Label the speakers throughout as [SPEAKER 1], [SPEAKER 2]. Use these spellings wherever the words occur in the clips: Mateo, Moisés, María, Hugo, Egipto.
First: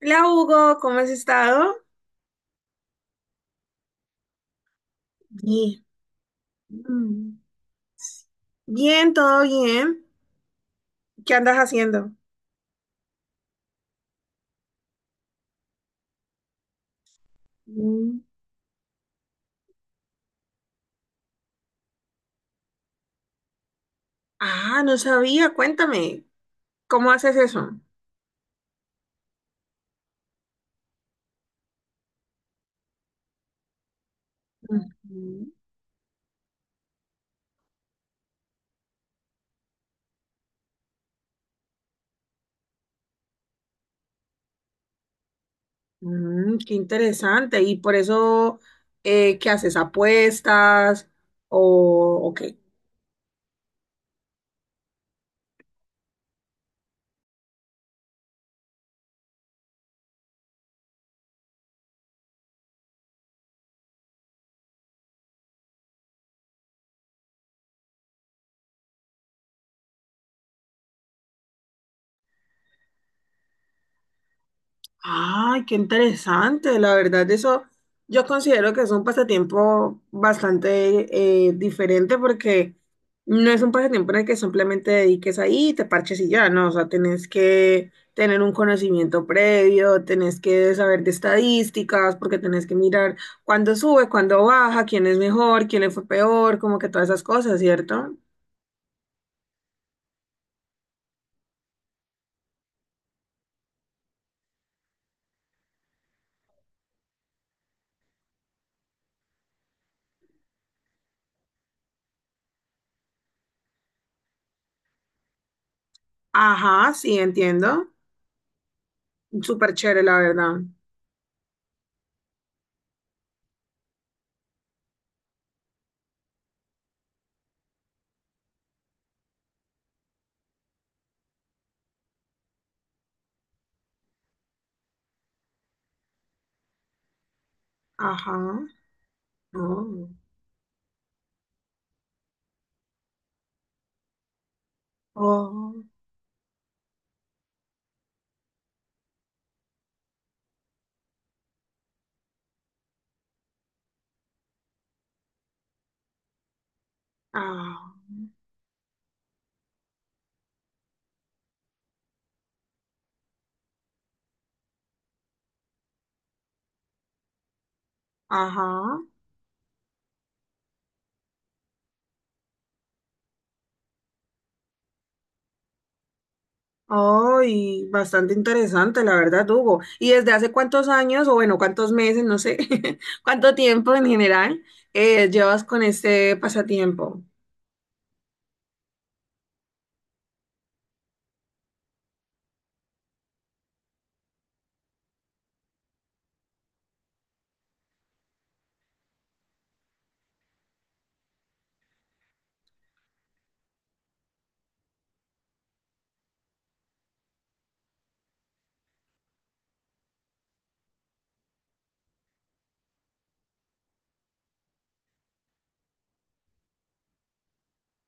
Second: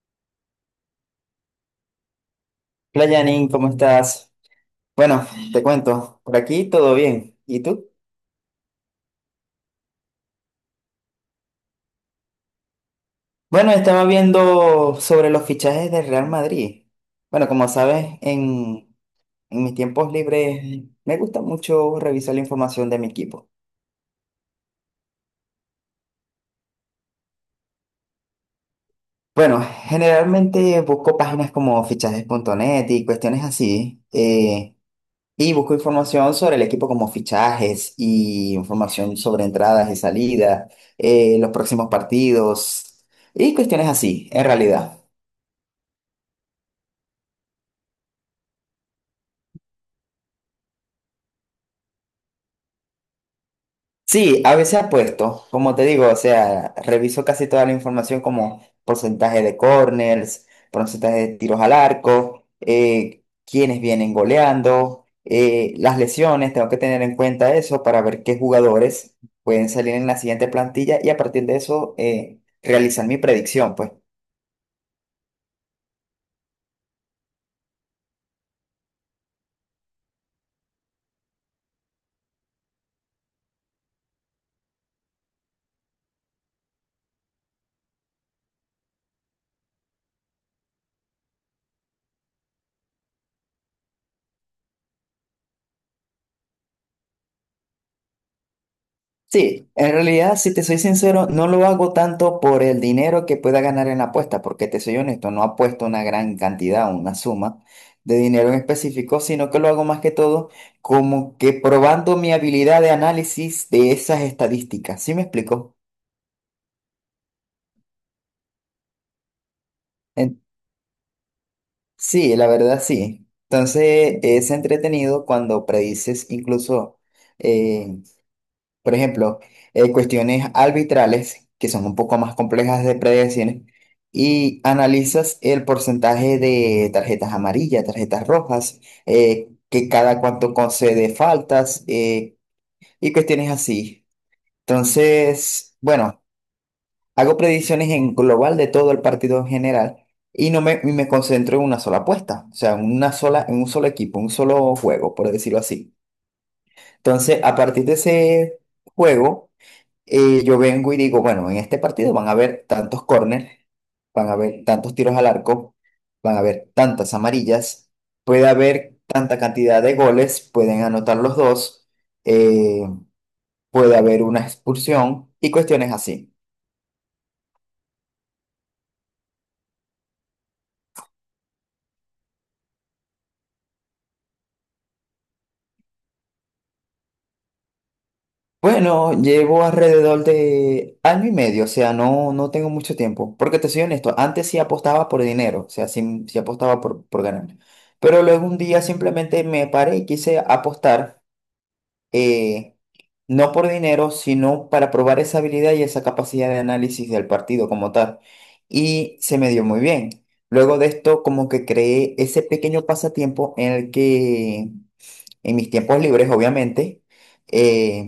[SPEAKER 1] Hola Hugo, ¿cómo has estado?
[SPEAKER 2] Hola Janine, ¿cómo estás? Bueno, te
[SPEAKER 1] Bien.
[SPEAKER 2] cuento, por aquí todo bien.
[SPEAKER 1] Mm,
[SPEAKER 2] ¿Y tú?
[SPEAKER 1] bien, todo bien. ¿Qué andas haciendo?
[SPEAKER 2] Bueno, estaba viendo sobre los fichajes del Real Madrid. Bueno, como sabes,
[SPEAKER 1] Mm,
[SPEAKER 2] en mis tiempos libres me gusta mucho revisar la información de mi equipo.
[SPEAKER 1] ah, no sabía, cuéntame, ¿cómo haces eso?
[SPEAKER 2] Bueno, generalmente busco páginas como fichajes punto net y cuestiones así,
[SPEAKER 1] Ujú.
[SPEAKER 2] y busco información sobre el equipo como fichajes y información sobre entradas y salidas, los próximos partidos y cuestiones así, en realidad.
[SPEAKER 1] Mm, qué interesante. ¿Y por eso qué haces? ¿Apuestas? ¿O qué?
[SPEAKER 2] Sí, a veces apuesto, como te digo, o sea, reviso casi toda la información como porcentaje de corners, porcentaje de tiros al arco, quiénes vienen goleando, las lesiones, tengo que tener en cuenta eso para ver qué jugadores pueden salir en la siguiente plantilla y a partir de eso realizar mi predicción, pues.
[SPEAKER 1] Ay, qué interesante, la verdad, eso yo considero que es un pasatiempo bastante diferente porque no es un pasatiempo en el que simplemente dediques ahí y te parches y ya, no, o sea, tenés que tener un conocimiento previo, tenés que saber de estadísticas, porque tenés que mirar cuándo sube, cuándo baja, quién es mejor, quién le fue peor, como que todas esas cosas, ¿cierto?
[SPEAKER 2] Sí, en realidad, si te soy sincero, no lo hago tanto por el dinero que pueda ganar en la apuesta, porque te soy honesto, no apuesto una gran cantidad, una suma de dinero en específico, sino que lo hago más que todo como que probando mi habilidad de análisis de esas estadísticas. ¿Sí me explico?
[SPEAKER 1] Ajá, sí, entiendo. Súper chévere, la
[SPEAKER 2] En-
[SPEAKER 1] verdad.
[SPEAKER 2] sí, la verdad sí. Entonces, es entretenido cuando predices incluso eh, por ejemplo, cuestiones arbitrales, que son un poco más complejas de predecir, y analizas el porcentaje de tarjetas amarillas, tarjetas
[SPEAKER 1] Ajá.
[SPEAKER 2] rojas, que
[SPEAKER 1] Oh.
[SPEAKER 2] cada cuánto concede faltas, y cuestiones así. Entonces,
[SPEAKER 1] Oh.
[SPEAKER 2] bueno, hago predicciones en global de todo el partido en general y no me, y me concentro en una sola apuesta, o sea, en una sola, en un solo equipo, un solo juego, por decirlo así. Entonces, a partir de
[SPEAKER 1] Ah,
[SPEAKER 2] ese juego, y yo vengo y digo, bueno, en este partido van a haber tantos córneres, van a haber tantos tiros al arco, van a haber tantas amarillas, puede
[SPEAKER 1] ajá.
[SPEAKER 2] haber tanta cantidad de goles, pueden anotar los dos, eh, puede haber una expulsión y cuestiones así.
[SPEAKER 1] Oh, bastante interesante, la verdad, Hugo. ¿Y desde hace cuántos años, o bueno, cuántos meses, no sé, cuánto tiempo en general llevas con este pasatiempo?
[SPEAKER 2] Bueno, llevo alrededor de año y medio, o sea, no, no tengo mucho tiempo, porque te soy honesto, antes sí apostaba por dinero, o sea, sí, sí apostaba por ganar, pero luego un día simplemente me paré y quise apostar. eh, no por dinero, sino para probar esa habilidad y esa capacidad de análisis del partido como tal. Y se me dio muy bien. Luego de esto, como que creé ese pequeño pasatiempo en el que, en mis tiempos libres, obviamente, eh,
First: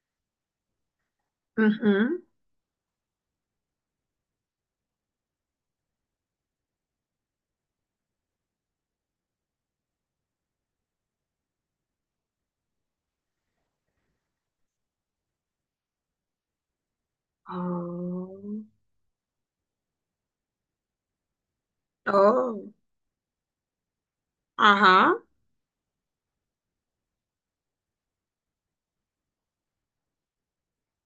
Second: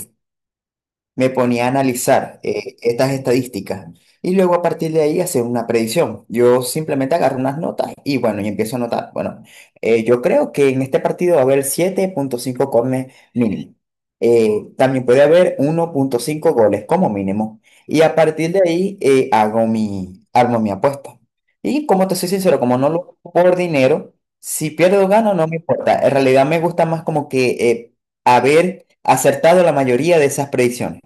[SPEAKER 2] me ponía a
[SPEAKER 1] Ujú.
[SPEAKER 2] analizar estas estadísticas y luego a partir de ahí hacer una predicción. Yo simplemente agarro unas notas y bueno, y empiezo a anotar. Bueno, yo creo que en este partido va a haber 7.5 corners mínimo. También puede haber 1.5 goles como mínimo. Y a partir de
[SPEAKER 1] Oh,
[SPEAKER 2] ahí armo mi apuesta. Y como te soy sincero,
[SPEAKER 1] oh,
[SPEAKER 2] como no lo hago por dinero, si pierdo o
[SPEAKER 1] ajá,
[SPEAKER 2] gano no me importa. En realidad me gusta más como que haber acertado la mayoría de esas predicciones.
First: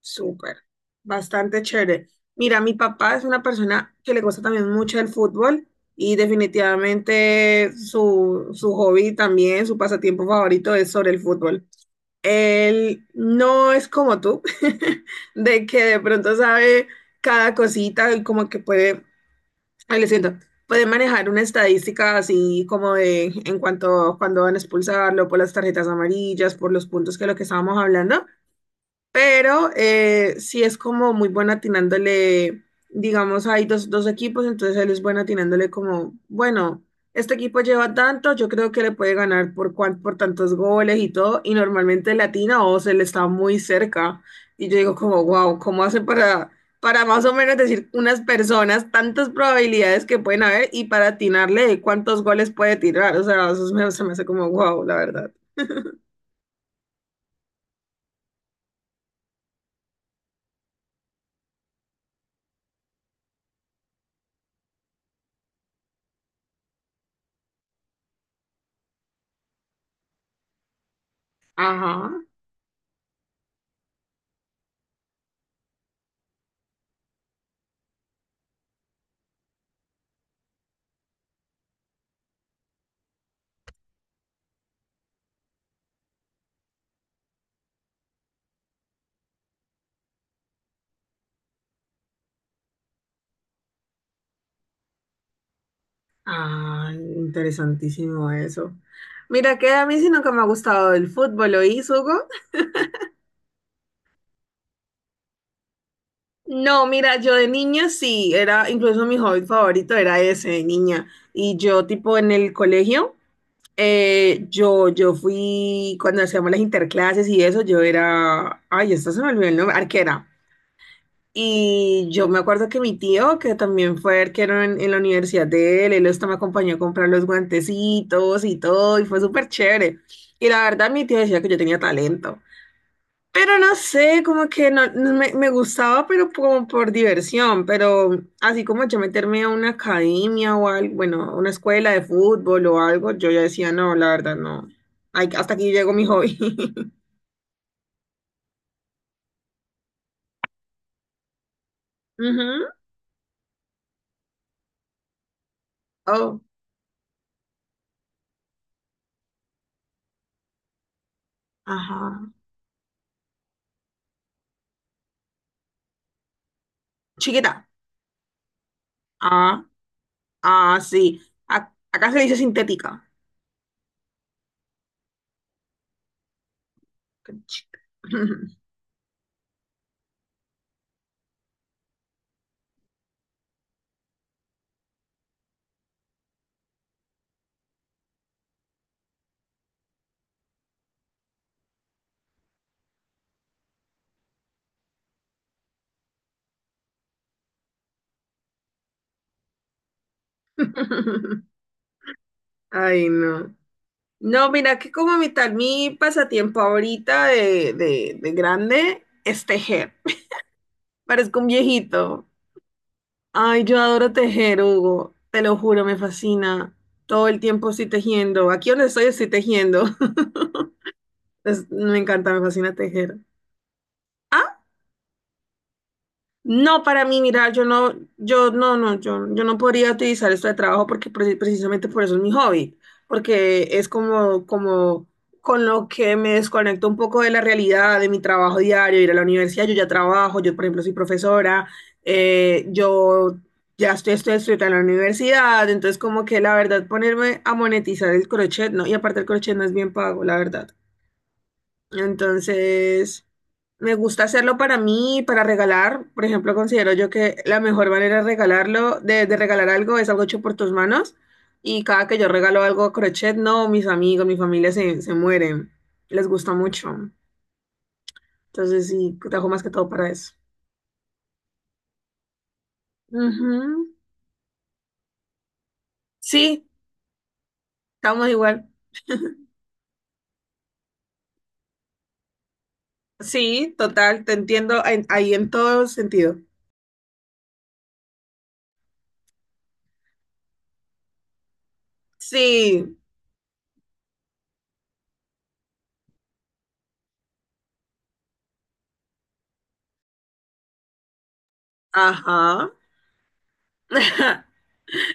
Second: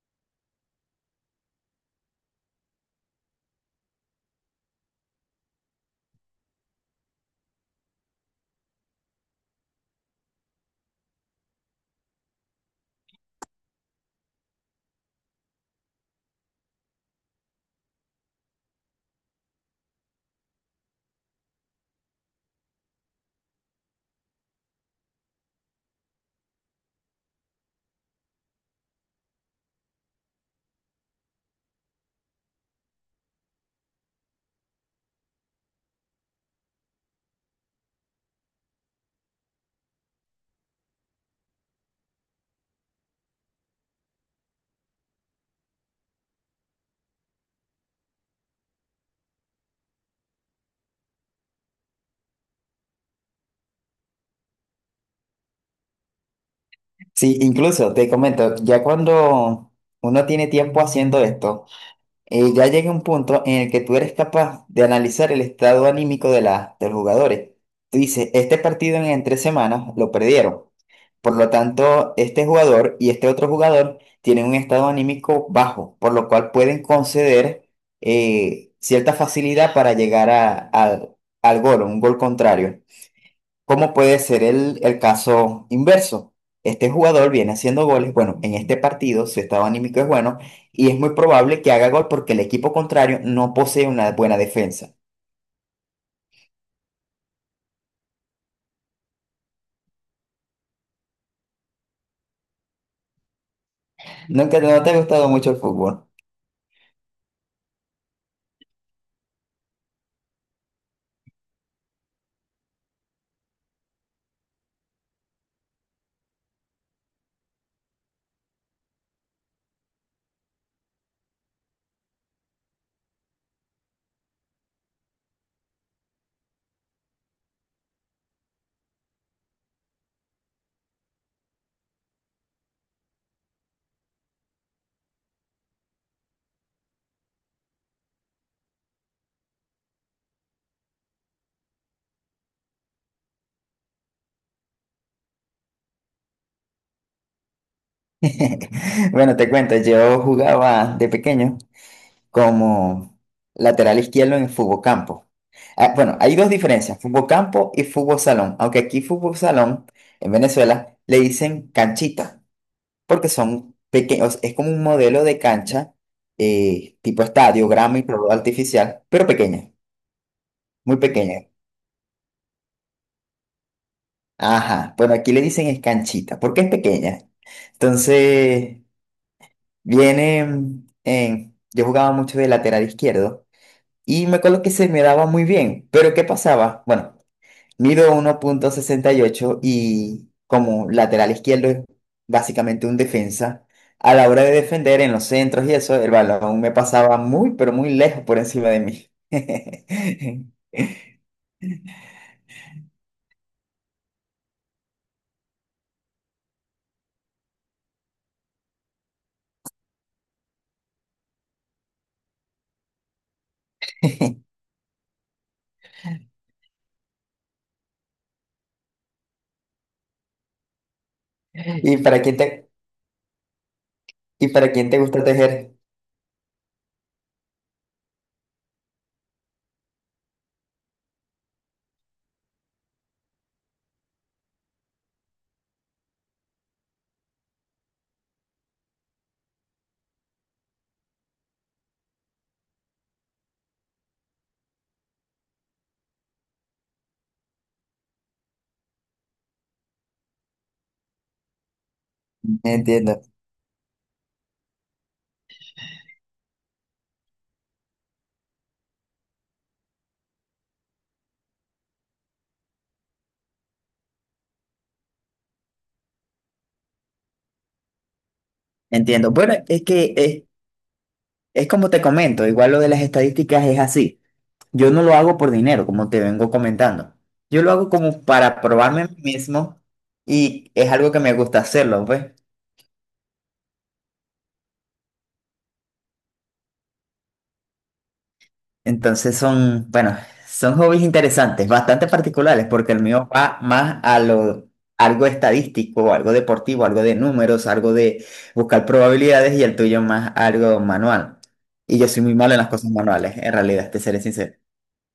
[SPEAKER 1] súper, bastante chévere. Mira, mi papá es una persona que le gusta también mucho el fútbol y definitivamente su hobby también, su pasatiempo favorito es sobre el fútbol. Él no es como tú, de que de pronto sabe cada cosita y como que puede, ay, lo siento, puede manejar una estadística así como de en cuanto cuando van a expulsarlo por las tarjetas amarillas, por los puntos que lo que estábamos hablando, pero sí es como muy bueno atinándole, digamos, hay dos equipos, entonces él es bueno atinándole como, bueno, este equipo lleva tanto, yo creo que le puede ganar por, por tantos goles y todo, y normalmente le atina o se le está muy cerca. Y yo digo como, wow, ¿cómo hace para más o menos decir unas personas tantas probabilidades que pueden haber y para atinarle de cuántos goles puede tirar? O sea, eso se me hace como, wow, la verdad.
[SPEAKER 2] Sí, incluso te comento, ya cuando uno tiene tiempo haciendo esto, ya llega un punto en el que tú eres capaz de analizar el estado anímico de los jugadores. Tú dices, este partido en 3 semanas lo perdieron. Por lo
[SPEAKER 1] Ajá.
[SPEAKER 2] tanto, este jugador y este otro jugador tienen un estado anímico bajo, por lo cual pueden conceder cierta facilidad para llegar al gol, un gol contrario. ¿Cómo puede ser el caso inverso? Este jugador viene haciendo goles, bueno, en este partido su estado anímico es bueno y es muy probable que haga gol porque el equipo contrario no posee una buena defensa.
[SPEAKER 1] Ah, interesantísimo eso. Mira, que a mí sí nunca me ha gustado el fútbol, ¿oís, Hugo?
[SPEAKER 2] Nunca no te ha gustado mucho el fútbol.
[SPEAKER 1] No, mira, yo de niña sí, era, incluso mi hobby favorito era ese de niña. Y yo, tipo, en el colegio, yo fui, cuando hacíamos las interclases y eso, yo era, ay, esta se me olvidó el nombre, arquera. Y yo me acuerdo que mi tío, que también fue arquero en la universidad de él, él hasta me acompañó a comprar los guantecitos y todo, y fue súper chévere. Y la verdad, mi tío decía que yo tenía talento. Pero no sé, como que no, me gustaba, pero como por diversión. Pero así como yo meterme a una academia o algo, bueno, a una escuela de fútbol o algo, yo ya decía, no, la verdad, no. Ay, hasta aquí llegó mi hobby.
[SPEAKER 2] Bueno, te cuento, yo jugaba de pequeño
[SPEAKER 1] Ujú.
[SPEAKER 2] como lateral izquierdo en el fútbol campo. Ah, bueno, hay
[SPEAKER 1] Oh,
[SPEAKER 2] dos diferencias, fútbol campo y fútbol salón, aunque aquí fútbol salón en Venezuela le dicen
[SPEAKER 1] ajá.
[SPEAKER 2] canchita. Porque son pequeños, es como un modelo de cancha, tipo
[SPEAKER 1] Chiquita.
[SPEAKER 2] estadio, grama y prórroga artificial, pero pequeña,
[SPEAKER 1] Ah,
[SPEAKER 2] muy
[SPEAKER 1] sí.
[SPEAKER 2] pequeña.
[SPEAKER 1] Acá se le dice sintética.
[SPEAKER 2] Ajá, bueno, aquí le dicen es canchita, porque es pequeña. Entonces, viene yo jugaba mucho de lateral izquierdo y me acuerdo que se me daba muy bien, pero ¿qué pasaba? Bueno. Mido 1.68 y ocho y como lateral izquierdo es básicamente un defensa. A la hora de defender en los centros y eso, el balón me pasaba muy, pero muy lejos por encima de mí.
[SPEAKER 1] Ay, no. No, mira que como mi tal, mi pasatiempo ahorita de grande es tejer. Parezco un viejito. Ay, yo adoro tejer, Hugo. Te lo juro, me fascina. Todo el tiempo estoy tejiendo. Aquí donde estoy estoy tejiendo. Me
[SPEAKER 2] ¿Y para
[SPEAKER 1] encanta,
[SPEAKER 2] quién
[SPEAKER 1] me
[SPEAKER 2] te,
[SPEAKER 1] fascina tejer.
[SPEAKER 2] y para quién te gusta tejer?
[SPEAKER 1] No, para mí, mira, yo no podría utilizar esto de trabajo porque precisamente por eso es mi hobby, porque es como, como con lo que me desconecto un poco de la realidad, de mi trabajo diario, ir a la universidad, yo ya trabajo, yo por ejemplo soy profesora, yo ya estoy, estoy estudiando en la universidad, entonces como que la verdad ponerme a monetizar el crochet, no, y aparte el crochet no es bien pago, la verdad.
[SPEAKER 2] Entiendo,
[SPEAKER 1] Entonces, me gusta hacerlo para mí, para regalar. Por ejemplo, considero yo que la mejor manera de regalarlo, de regalar algo, es algo hecho por tus manos. Y cada que yo regalo algo a crochet, no, mis amigos, mi familia se mueren. Les gusta mucho. Entonces, sí,
[SPEAKER 2] entiendo.
[SPEAKER 1] trabajo
[SPEAKER 2] Bueno,
[SPEAKER 1] más que
[SPEAKER 2] es
[SPEAKER 1] todo para
[SPEAKER 2] que
[SPEAKER 1] eso.
[SPEAKER 2] es, como te comento, igual lo de las
[SPEAKER 1] Ujú.
[SPEAKER 2] estadísticas es así. Yo no lo hago por dinero, como te vengo
[SPEAKER 1] Sí,
[SPEAKER 2] comentando. Yo lo hago como
[SPEAKER 1] estamos
[SPEAKER 2] para
[SPEAKER 1] igual.
[SPEAKER 2] probarme a mí mismo y es algo que me gusta hacerlo, pues.
[SPEAKER 1] Sí, total, te entiendo ahí en todo sentido.
[SPEAKER 2] Entonces son, bueno, son hobbies interesantes, bastante particulares, porque
[SPEAKER 1] Sí,
[SPEAKER 2] el mío va más a lo, algo estadístico, algo deportivo, algo de números, algo de buscar probabilidades y el tuyo más algo manual. Y yo soy muy malo en las
[SPEAKER 1] ajá.
[SPEAKER 2] cosas manuales, en realidad, te seré sincero.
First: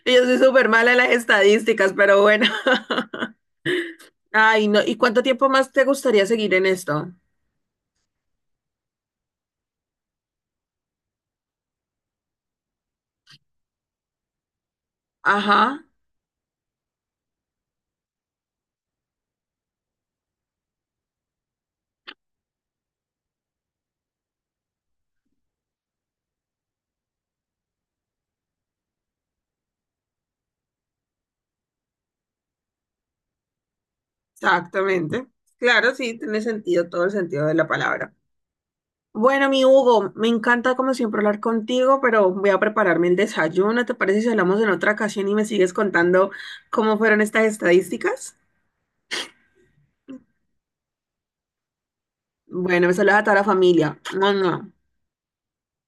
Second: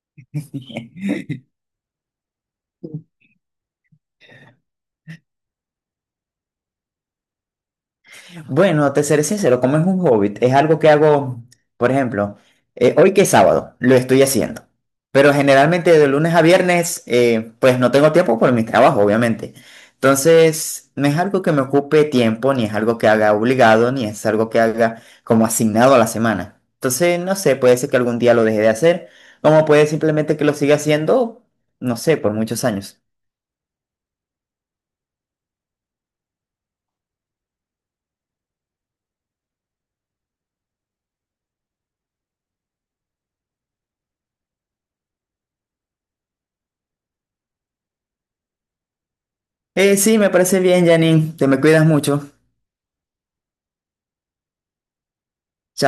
[SPEAKER 1] Yo soy súper mala en las estadísticas, pero bueno. Ay, no. ¿Y cuánto tiempo más te gustaría seguir en esto?
[SPEAKER 2] Bueno, te seré sincero, como es un hobbit, es algo que hago, por ejemplo, hoy que es sábado, lo estoy haciendo, pero
[SPEAKER 1] Ajá,
[SPEAKER 2] generalmente de lunes a viernes, pues no tengo tiempo por mi trabajo, obviamente. Entonces, no es algo que me ocupe tiempo, ni es algo que haga obligado, ni es algo que haga como asignado a la semana. Entonces, no sé, puede ser que algún día lo deje de hacer, como puede simplemente que lo siga haciendo, no sé, por muchos años.
[SPEAKER 1] exactamente. Claro, sí, tiene sentido, todo el sentido de la palabra. Bueno, mi Hugo, me encanta como siempre hablar contigo, pero voy a prepararme el desayuno. ¿Te parece si hablamos en otra ocasión y me sigues contando cómo fueron estas estadísticas?
[SPEAKER 2] Sí, me parece bien, Janine, te me cuidas mucho.
[SPEAKER 1] Bueno, me saludas a toda la familia. ¡Mua, mua!
[SPEAKER 2] Chao.